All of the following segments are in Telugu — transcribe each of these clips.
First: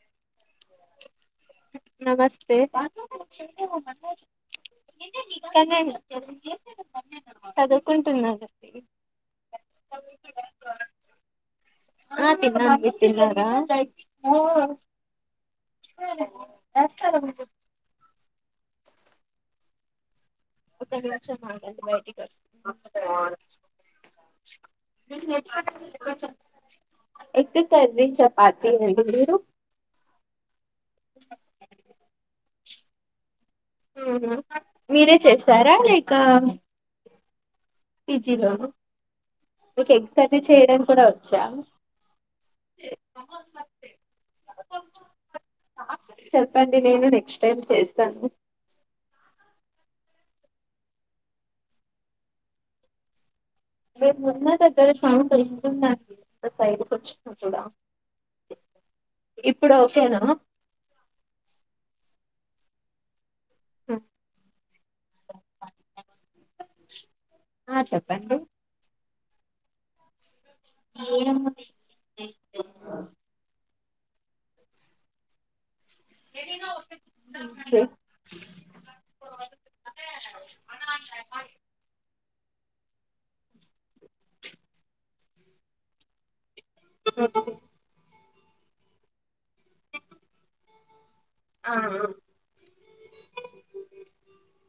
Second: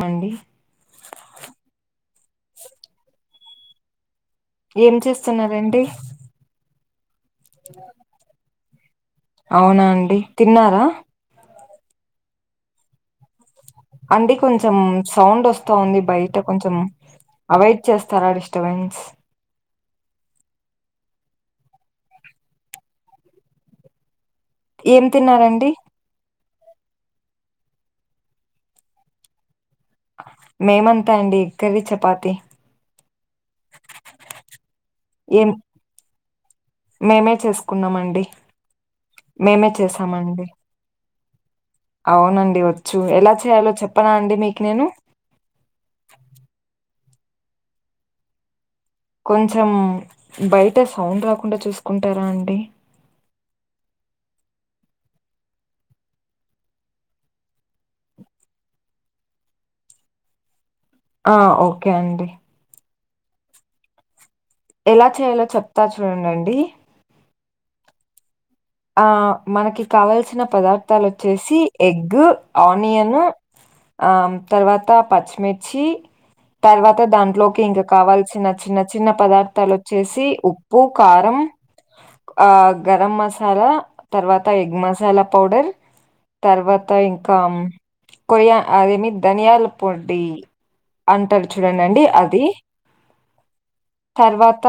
మండి నమస్తే ఏం చేస్తున్నారండి స్కన్డన్ చదువుకుంటున్నానండీ అవునా అండి తిన్నారా ఆ తిన్నాం మీరు తిన్నారా అండీ కొంచెం సౌండ్ వస్తఉంది బయట కొంచం అప్ వెయిట్ చేస్తారా డిస్టర్బెన్స్ [unintelligible] ఏం [unintelligible] తిన్నారండి ఎగ్ కర్రీ చపాతీ అండి మీరు మేమంతే అండి ఎగ్కర్రీ చపాతి ఉహు మీరే ఏం చేశారా లేక మేమే చేస్ పిజీలోను మీకు ఎగ్ చేసామండి కర్రీచేయడం కూడా వచ్చా అవునండి వచ్చు ఎలా చేయాలో చెప్పనా అండి మీకు నేను చెప్పండి నేను నెక్స్ట్ టైమ్ చేస్తాను కొంచెం బయట సౌండ్ రాకుండా చూసుకుంటారా అండి మేమున్న దగ్గర సౌండ్ వస్తుందండి ఎంత బయటకు వచ్చినా కూడా ఇప్పుడు ఓకేనా ఆ ఓకే అండి ఆ ఎలా చేయాలో చెప్తా చూడడండి ఆ చెప్పండి ఆ మనకి కావల్సిన పదార్థాలు వచ్చేసి ఎగ్ ఆనియన్ తర్వాత పచ్చిమిర్చి తర్వాత దాంట్లోకి ఓకే ఇంకా కావాల్సిన చిన్న చిన్న పదార్థాలు వచ్చేసి ఉప్పు ప్పు కారం ఆ గరం మసాలా తర్వాత ఎగ్ మసాలా పౌడర్ తర్వాతా ఇంకా కొరియా అదేమి ధనియాల పొడి అంటారు ఆ చూడడండి అది తర్వాత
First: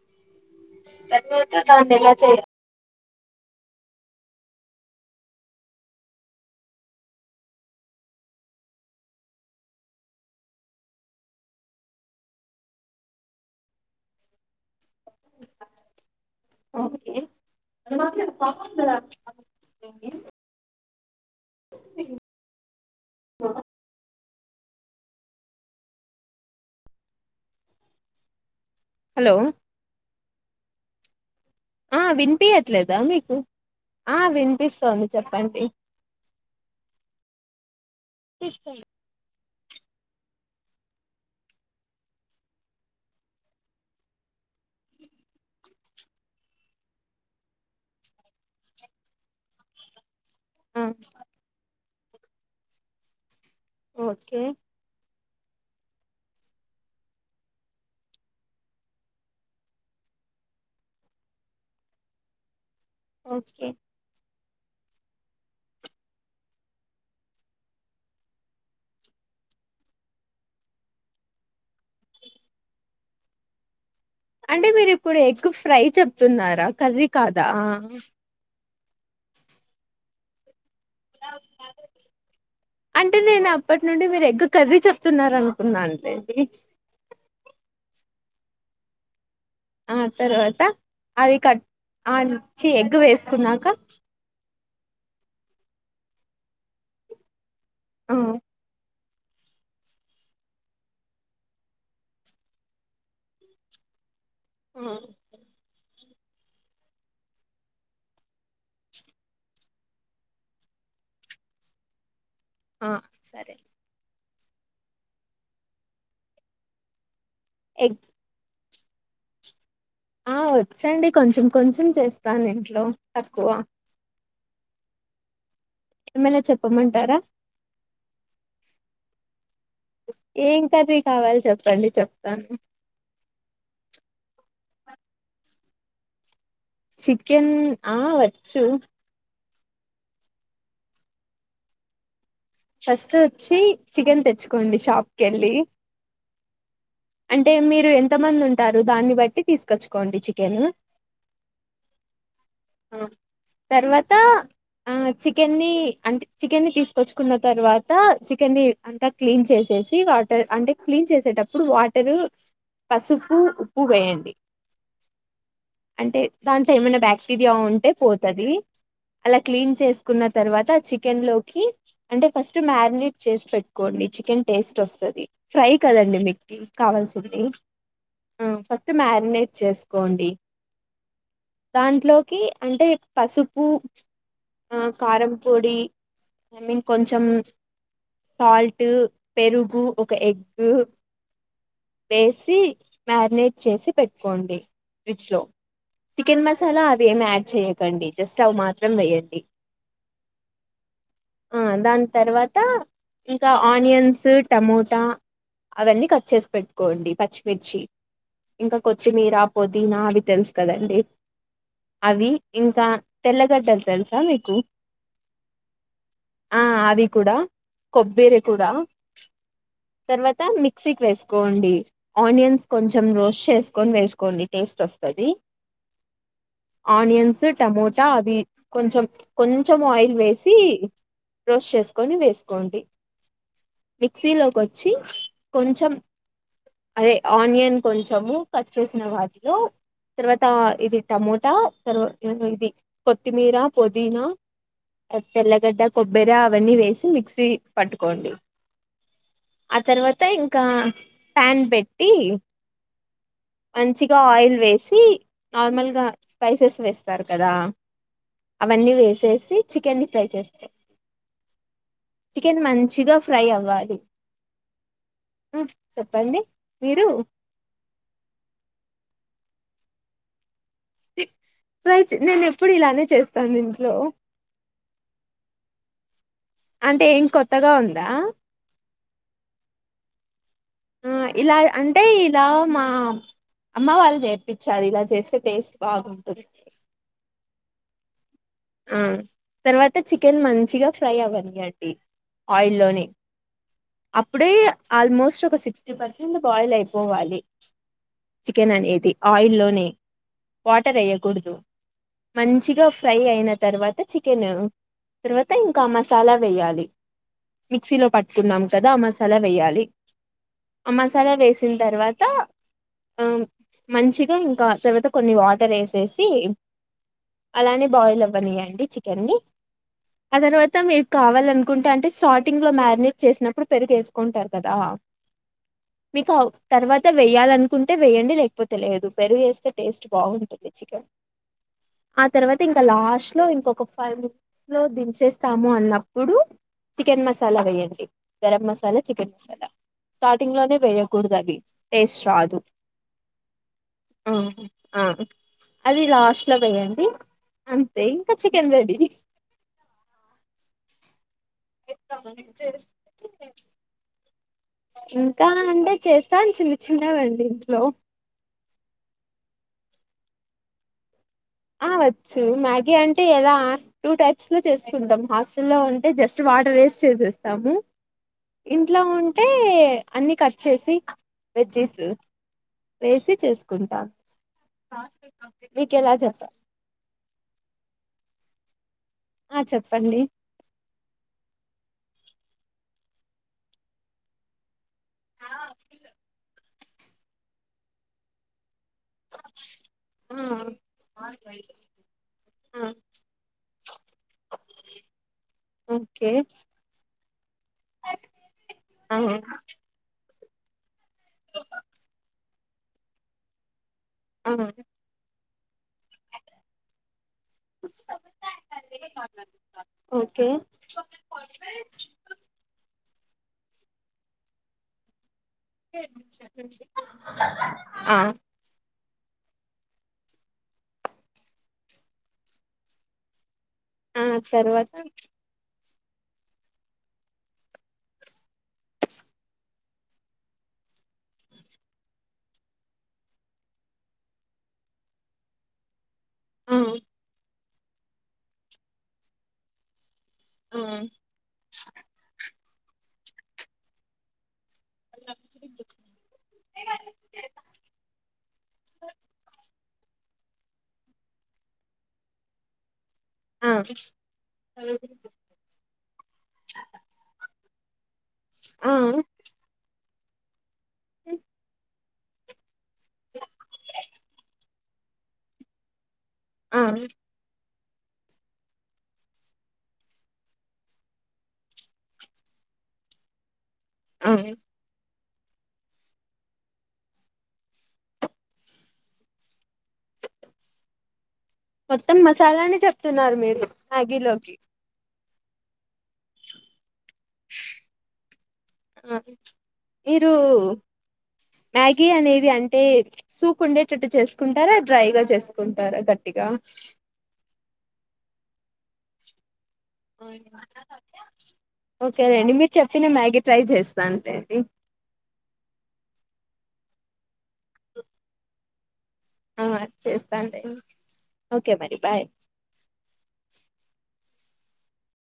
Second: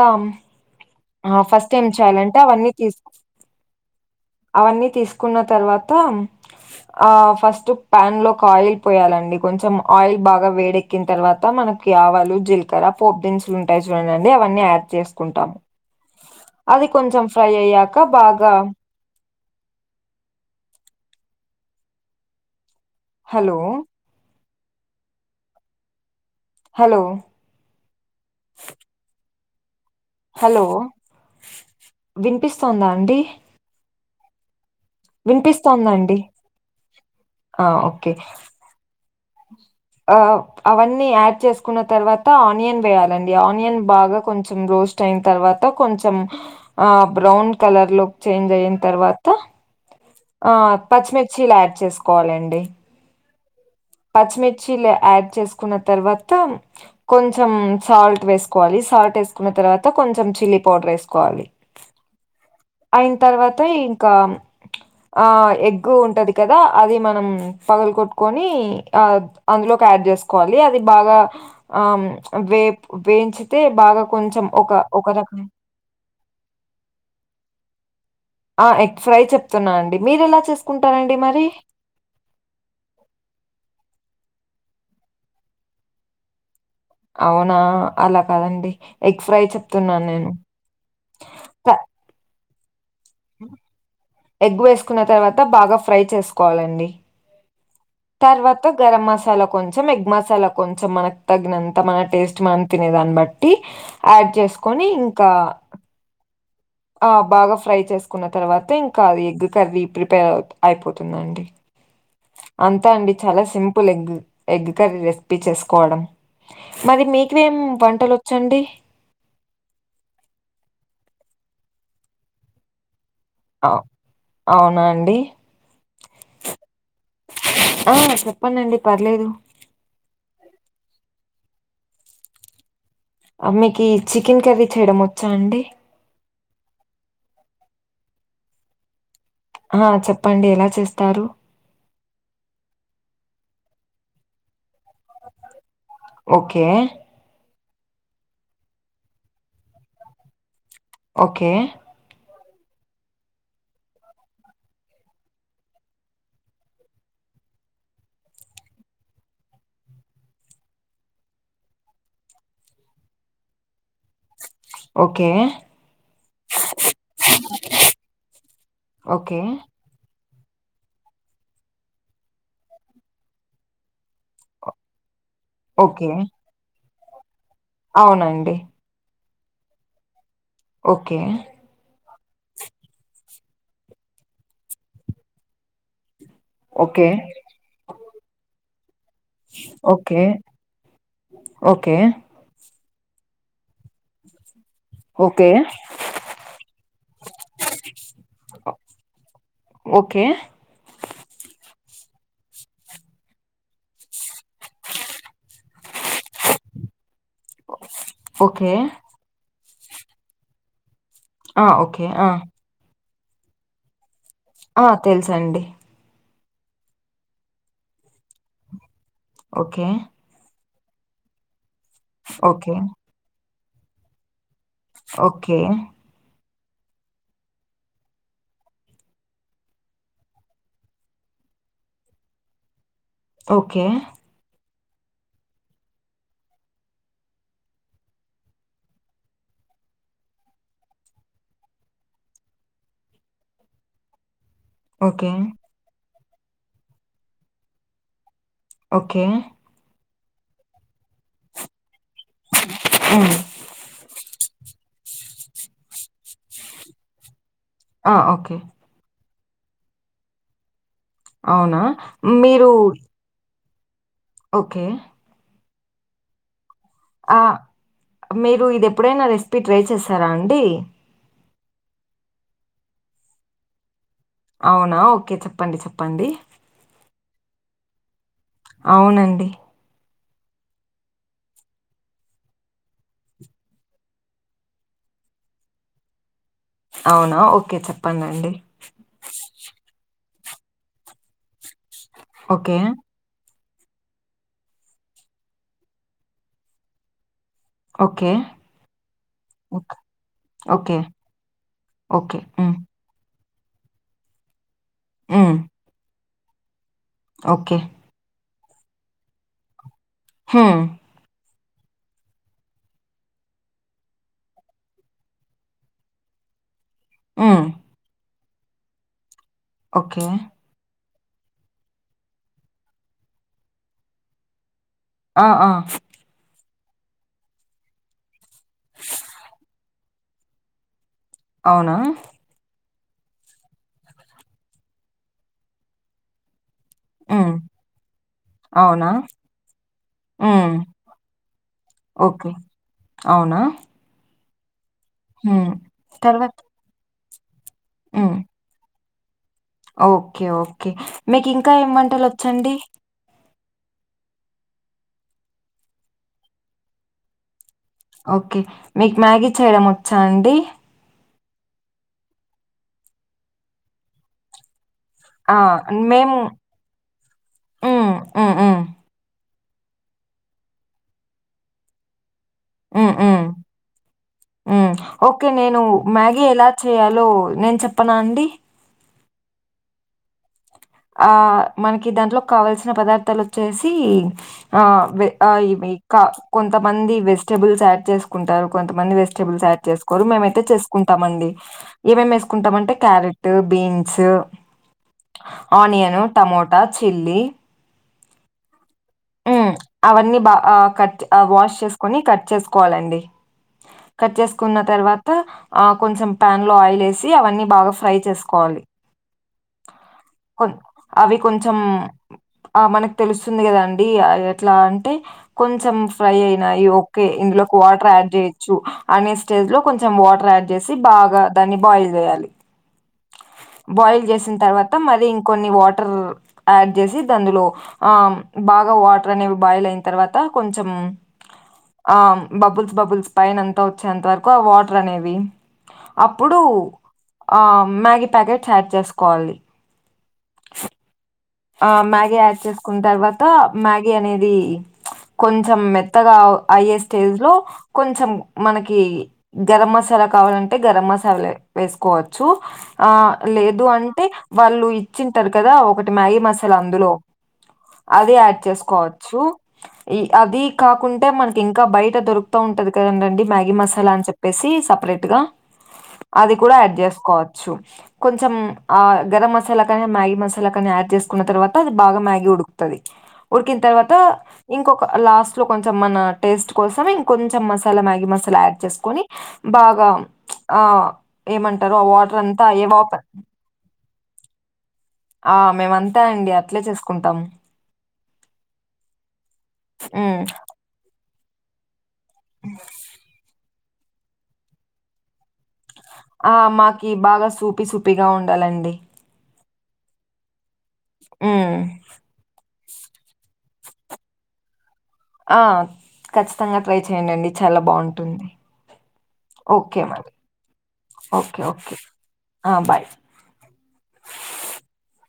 తర్వాత ఫస్ట్ ఏం దాన్ని ఎలా చేయాలంటే చేయాలి అవన్నీ తీసుకు అవన్నీ తీసుకున్న తర్వాత ఆ ఫస్ట్ ప్యాన్ లో ఒక ఆయిల్ పోయాలండి కొంచెం ఆయిల్ బాగా వేడే క్కిన తర్వాత మనకి ఆవలు జీలకర్ర పోపు దినుసులు ఉంటాయి చూడండి అవన్నీ యాడ్ చేసుకుంటాము అది ఓకే కొంచెం ఫ్రై అయ్యాక బాగా హలో హలో హలో హలో ఆ వినిపిస్తోందా వినిపియ్యట్లేదా అండి మీకు చెప్పండి వినిపిస్తాంది అండి ఆ ఓకే ఇస్తాను అవన్నీ యాడ్ చేసుకున్న తర్వాత ఆనియన్ వేయాలండి ఆనియన్ బాగా కొంచెం రోస్ట్ అయిన తర్వాత కొంచెం ఆ బ్రౌన్ కలర్ లోకి చేంజ్ అయిన తర్వాత ఆ పచ్చిమిర్చిలు యాడ్ చేసుకోవాలండి ఓకే పచ్చిమిర్చిలు యాడ్ చేసుకున్న తర్వాత కొంచెం సాల్ట్ వేసుకోవాలి సాల్ట్ వేసుకున్న తర్వాత కొంచెం చిల్లీ పౌడర్ యేసుకోవాలి అయిన తర్వాత ఓకే ఇ ఇంకా ఆ ఎగ్ ఉంటాది కదా అది మనం పగలగొట్టు కోని ఆ అందులోకు యాడ్ చేసుకోవాలి అది బాగా ఆమ్ వేపు వేయించితే బాగా కొంచెం అంటే ఒక మీరు ఒక ఇప్పుడు రకం ఎగ్ ఫ్రై [unintelligible] చెత్తున్నారా కర్రీ కాదా ఆ ఎగ్ ఫ్రై చెప్తున్నానండి మీరు ఎలా చేసుకుంటారండి మరి అంటే నేను అప్పటి నుండి మీరు ఎగ్గు కర్రీ చెప్తున్నారు అనుకున్నా అండి అది అవునా అలా కాదండి ఎగ్ ఫ్రై చెప్ ఆ తర్వాత అవి కట్ ఆ ఛీ ఎగ్ వేసుకున్నాక ఎగ్ వేసుకున్న తర్వాత బాగా ఫ్రై చేసుకోవాలండి ఆ తర్వాత గరం మసాలా కొంచెం ఎగ్ మసాలా కొంచెం మనకు తగినంత మన టేస్ట్ మనం తినే దాన్ని బట్టి బట్టి యాడ్ ఆ చేసుకొని ఇంకా ఆ బాగా ఫ్రై చేసుకున్న తర్వాత ఇంకా ఎగ్ కర్రీ ప్రిపేర్ అయిపోతుందండి అంతే ఆ! అండి చాలా సరే simple egg egg curry recipe చేసుకోవడం మరి మీకు ఏం ఎగ్ వంటలు వచ్చండి ఆ వచ్చండి కొంచెం కొంచెం చేస్తాను ఇంట్లో తక్కువ అవునా అండి ఏమైనా చెప్పమంటారా ఆ చెప్పండి అండి పర్లేదు ఏం కర్రీ కావాలి చెప్పండి చెప్తాను ఆ మీకి చికెన్ కర్రీ చేయడం వచ్చా అండి చికెన్ ఆ వచ్చు హ చెప్పండి ఎలా చేస్తారు ఫస్ట్ వచ్చి చికెన్ తెచ్చుకోండి షాప్ కి యేళ్ళి ఓకే అంటే మీరు ఎంత మంది ఉంటారు దాన్ని బట్టి తీసుకొచ్చుకోండి చికెను ఓకే తర్వాత ఆ చికెన్ని అంటే చికెన్ని తీసుకొచ్చుకున్న తర్వాత చికెన్ని అంతా క్లీన్ చేసేసి వాటర్ అంటే క్లీన్ చేసేటప్పుడు వాటరు పసుపు ఉప్పు వేయండి ఓకే. అంటే దాంట్లో ఏమన్నా బ్యా బ్యాక్టీరియా ఉంటే పోతాది అలా ఓకే. క్లీన్ చేసుకున్న తర్వాత చికెన్ లోకి అంటే ఫస్ట్ మ్యారినేట్ చేసి పెట్టుకోండి చికెన్ టేస్ట్ వస్తది ఫ్రై ఓకే. కదండి మీకీ కావాల్సింది అవునండి తే మ్యారినేట్ చేసుకోండి ఓకే దాంట్లోకి అంటే పసుపు ఆ కారం పొడి ఐ మీన్ ఓకే. కొంచం సాల్ట్ పెరుగు ఒక ఓకే. Egg okay. వేసి మ్యారినేట్ చేసి పెట్టుకోండి ఫ్రిజ్ లో ఓకే. చికెన్ మసాలా ఏం యాడ్ చేయకండి జస్ట్ అవి మాత్రం వేయండి ఓకే. ఆ దాని తర్వాత ఇంకా ఆనియన్స్ టమోటా అవన్నీ కట్ చేసి పెట్టుకోండి పచ్చిమిర్చి ఓకే. ఇంకా కొత్తి మీరా పోదీనా అవి తెలుసు కదండి ఆ! ఓకే. ఆ! అవి ఇంకా తెల్లగడ్డలు తెలుసా మీకు ఆ తెలుసండి ఆ ఆవి కూడా కొబ్బేర కూడా ఓకే తర్వాత మిక్సీ కి వేసుకోండి ఆనియన్స్ ఓకే. కొంచెం రోస్ట్ చేసుకొని వేసుకోండి టేస్ట్ వస్త ఓకే ఆనియన్స్ టమోటా అవి కొంచెం కొంచెం ఆయిల్ వేసి రోస్ట్ చేసుకొని వేసుకోండి ఓకే. మిక్సీలోకి వచ్చి కొంచెం అదే ఆనియన్ కొంచెము కట్ చేసిన వాటిలో తర్వాత ఇది టమోటా తర్వా ఇది కొత్తిమీర పుదీనా ఆ ఓకే. తెల్లగడ్డ కొబ్బెరా అవన్నీ వేసి మిక్సీ పట్టుకోండి ఓకే ఆ తర్వాత ఇంకా ఫ్యాన్ పెట్టి ఆ మంచిగా ఆయిల్ వేసి నార్మల్గా స్పైసెస్ వేస్తారు కదా ఆ ఓకే అన్ని వేసేసి చికెన్ ని ఫ్రై చేసుకో అవునా? చికెన్ మీరు మంచిగా ఫ్రై అవ్వాలి ఓకే ఉం చెప్పండి మీరు ఆ మీరు ఇది ఎప్పుడైనా రెసిపీ ట్రై చేశారా అండి రై నేను ఎప్పుడు ఇలానే చేస్తాను ఇంట్లో అవునా ఓకే చెప్పండి చెప్పండి అంటే ఏం కొత్తగా ఉందా అవునండి ఉం ఇలా అంటే ఇలా మా అమ్మ వాళ్ళు నేర్పించారు ఇలా చేస్తే టేస్ట్ బాగుంటుంది అవునా ఓకే చెప్పండి అండి ఆ తర్వాత చికెన్ మంచిగా ఫ్రై అవ్వనీయండి ఓకే. ఆయిల్లోనే అప్పుడే ఆల్మోస్ట్ ఒక సిక్స్టీపర్సెంట్ బాయిల్ అయిపోవాలి ఓకే. చికెన్ అనేది ఆయిల్లోనే ఓక్ ఓకే. వాటర్ వేయ్యకూడదు ఓకే. హ్మ్. మంచిగా ఫ్రై అయిన తర్వాత చికెన్ తర్వాత హ్మ్. ఇంకా మసాలా వేయాలి ఓకే. మిక్సీలో పట్టుకున్నాం కదా ఆ మసాలా వేయాలి హమ్ హా మసాలా వేసిన తర్వాత ఆ మంచిగా ఇంకా తర్వాత కొన్ని వాటర్ వేసేసి హ్మ్. అలానే బాయిల్ అవ్వ నీయండి చికెన్ ని ఓకే. ఆ తర్వాత అంతకు మీరు కావాలనుకుంటే అంటే స్టార్టింగ్ లో మ్యారినేట్ చేసినప్పుడు పెరుగు వేసుకుంటారుకదా ఆ ఆ మీకు తర్వాత వేయాలనుకుంటే వెయ్యండి లేకపోతే లేదు పెరుగు వేస్తే టేస్ట్ బాగుంటుంది రుచిగా అవునా తర్వాత ఇంకా లాస్ట్ లో ఇంకొ ఫైవ్ మినిట్స్ లో దించేస్తాము అన్నప్పుడు చికెన్ హ్మ్. మసాలా వేయండి గరం మసాలా అవునా? చికెన్ మసాలా స్టార్టింగ్ లోనే హ్మ్. వేయకూడదు అవి టేస్ట్ ఓకే. రాదు అవునా ఆమ్ ఆ హ్మ్. అది లాస్ట్ తర్వాత లో వెయ్యండి ఇది ఇంకా హ్మ్. చికెన్ రెడీ ఓకే ఓకే మీకు ఇంకా ఏం వంటలు వచ్చండి ఇంకా అంటే చేస్తాను చిన్న చిన్నవండి ఇంట్లో ఓకే మీకు మ్యాగీ చేయడం వచ్చా అండి ఆ వచ్చు మ్యాగీ అంటే ఎలా టూ టైప్స్ లో చేసుకుంటాం ఆ! హాస్టల్లో ఉంటే మేము జస్ట్ వాటర్ వేసిచేసేస్తాము హ్మ్. హ్మ్. హ్మ్. ఇంట్లో ఉన్ అంటే అన్ని కట్ చేసి వెజ్జెస్ వేసి చేసుకుంటాను ఆమ్ ఓకే నేను చెప్ప మ్యాగీ ఎలా చేయాలో నేను చెప్పనా అండి ఆ చెప్పండి ఆ మనకి దాంట్లో కావాల్సిన పదార్థాలు వచ్చేసి ఆ ఇవి ఆ ఇకా కొంతమంది వెజిటబుల్స్ యాడ్ చేసుకుంటారు కొంతమంది వెజిటేబుల్స్ యాడ్ చేసుకోరు ఆ మేమైతే చేసుకుంటామండి ఏమేమి ఆ వేసుకుంటామంటే carrot beans onion okay tomato chilli ఆ ఉమ్ అవన్నీ బాగా కట్ వాష్ చేసుకని కట్ చేసుకోవాలండి కట్ ఆ చేసుకున్న తర్వాత ఆ కొంచెం ప్యాన్ లో ఆయిల్ వేసి అవన్నీ బాగా ఫ్రై చేసుకోవాలి ఓకే కొన్ని అవి కొంచెం ఆ మనకు తెలుస్తుంది కదండి ఎట్లా అంటే కొంచెం ఫ్రై అయినాయి ఓకే ఇందులోకి వాటర్ ఆ యాడ్ చేసి చు అనే స్టేజ్ లో కొంచెం వాటర్ యాడ్ చేసి బాగా దాన్ని బాయిల్ చేయాలి బాయిల్ చేసిన తర్వాత మరి ఇంకొన్ని వాటర్ యాడ్ చేసి దానిలో ఆ బాగా వాటర్ అనేవి బాయిల్ అయిన తర్వాత కొంచం ఆ బబుల్స్ బబుల్స్ పైన అంతా వచ్చేంత వరకు వాటర్ అనేవి అప్పుడు ఆ ఆ మ్యాగీ ప్యాకెట్స్ యాడ్ చేసుకోవాలి హమ్ ఆ మ్యాగీ యాడ్ చేసుకున్న తర్వాత మ్యాగీ అనేది కొంచెం మెత్తగా అయ్యే స్టేజ్ లో కొంచెం మనకి గరం మసాలా కావాలంటే గరం మసాలా వేసుకోవచ్చు ఆ ఆ లేదు అంటే వాళ్లు ఇచ్చి ఉంటారు కదా ఒకటి మ్యాగీ మసాలా అందులో అది యాడ్ ఆ చేసుకోవచ్చు ఈ అది కాకుంటే మనకి ఇంకా బయట దొరుకుతా ఉంటాది కదా కదండండి మ్యాగీ మసాలా అన్ చెప్పేసి సపరేట్ గా అది కూడా ఆ యాడ్ చేసుకోవచ్చు కొంచెం ఆ గరం మసాలా కానీ మ్యాగీ మసాలా కానీ యాడ్ చేసుకున్న తర్వాత అది బాగా మ్యాగీ ఉడుకుతది ఉడికిన్ తర్వాత ఆ ఇంకొక లాస్ట్లో కొంచెం మన టేస్ట్ కోసం ఇంకొంచెం మసాలా మ్యాగీ మసాలా యాడ్ చేసుకొని బాగా ఆ ఏమంటరు ఆ వాటర్ అంతా అ ఎమాప మ్యాగీ లోక్ అ మేమంతే అండి అట్లే చేసు కుంటం ఆ మీరు హ్మ్ మ్యాగీ అనేది అంటే సూపు ఉండేటట్టు చేసుకుంటారా డ్రై గా చేస్ కుంటారా గట్టిగా ఈ బాగా సూపి సూపిగా ఉండాలండి ఉమ్ ఓకే లెండి మీరు చెప్పిన మ్యాగీ ట్రై చేస్తాన్లేండి ఆ ఖచ్చితంగా ట్రై చేయండండి చాలా బావుంటుంది ఆ ఓకే మరి చేస్తాను లేండి ఓకే ఓకే మరి బాయ్ అ బాయ్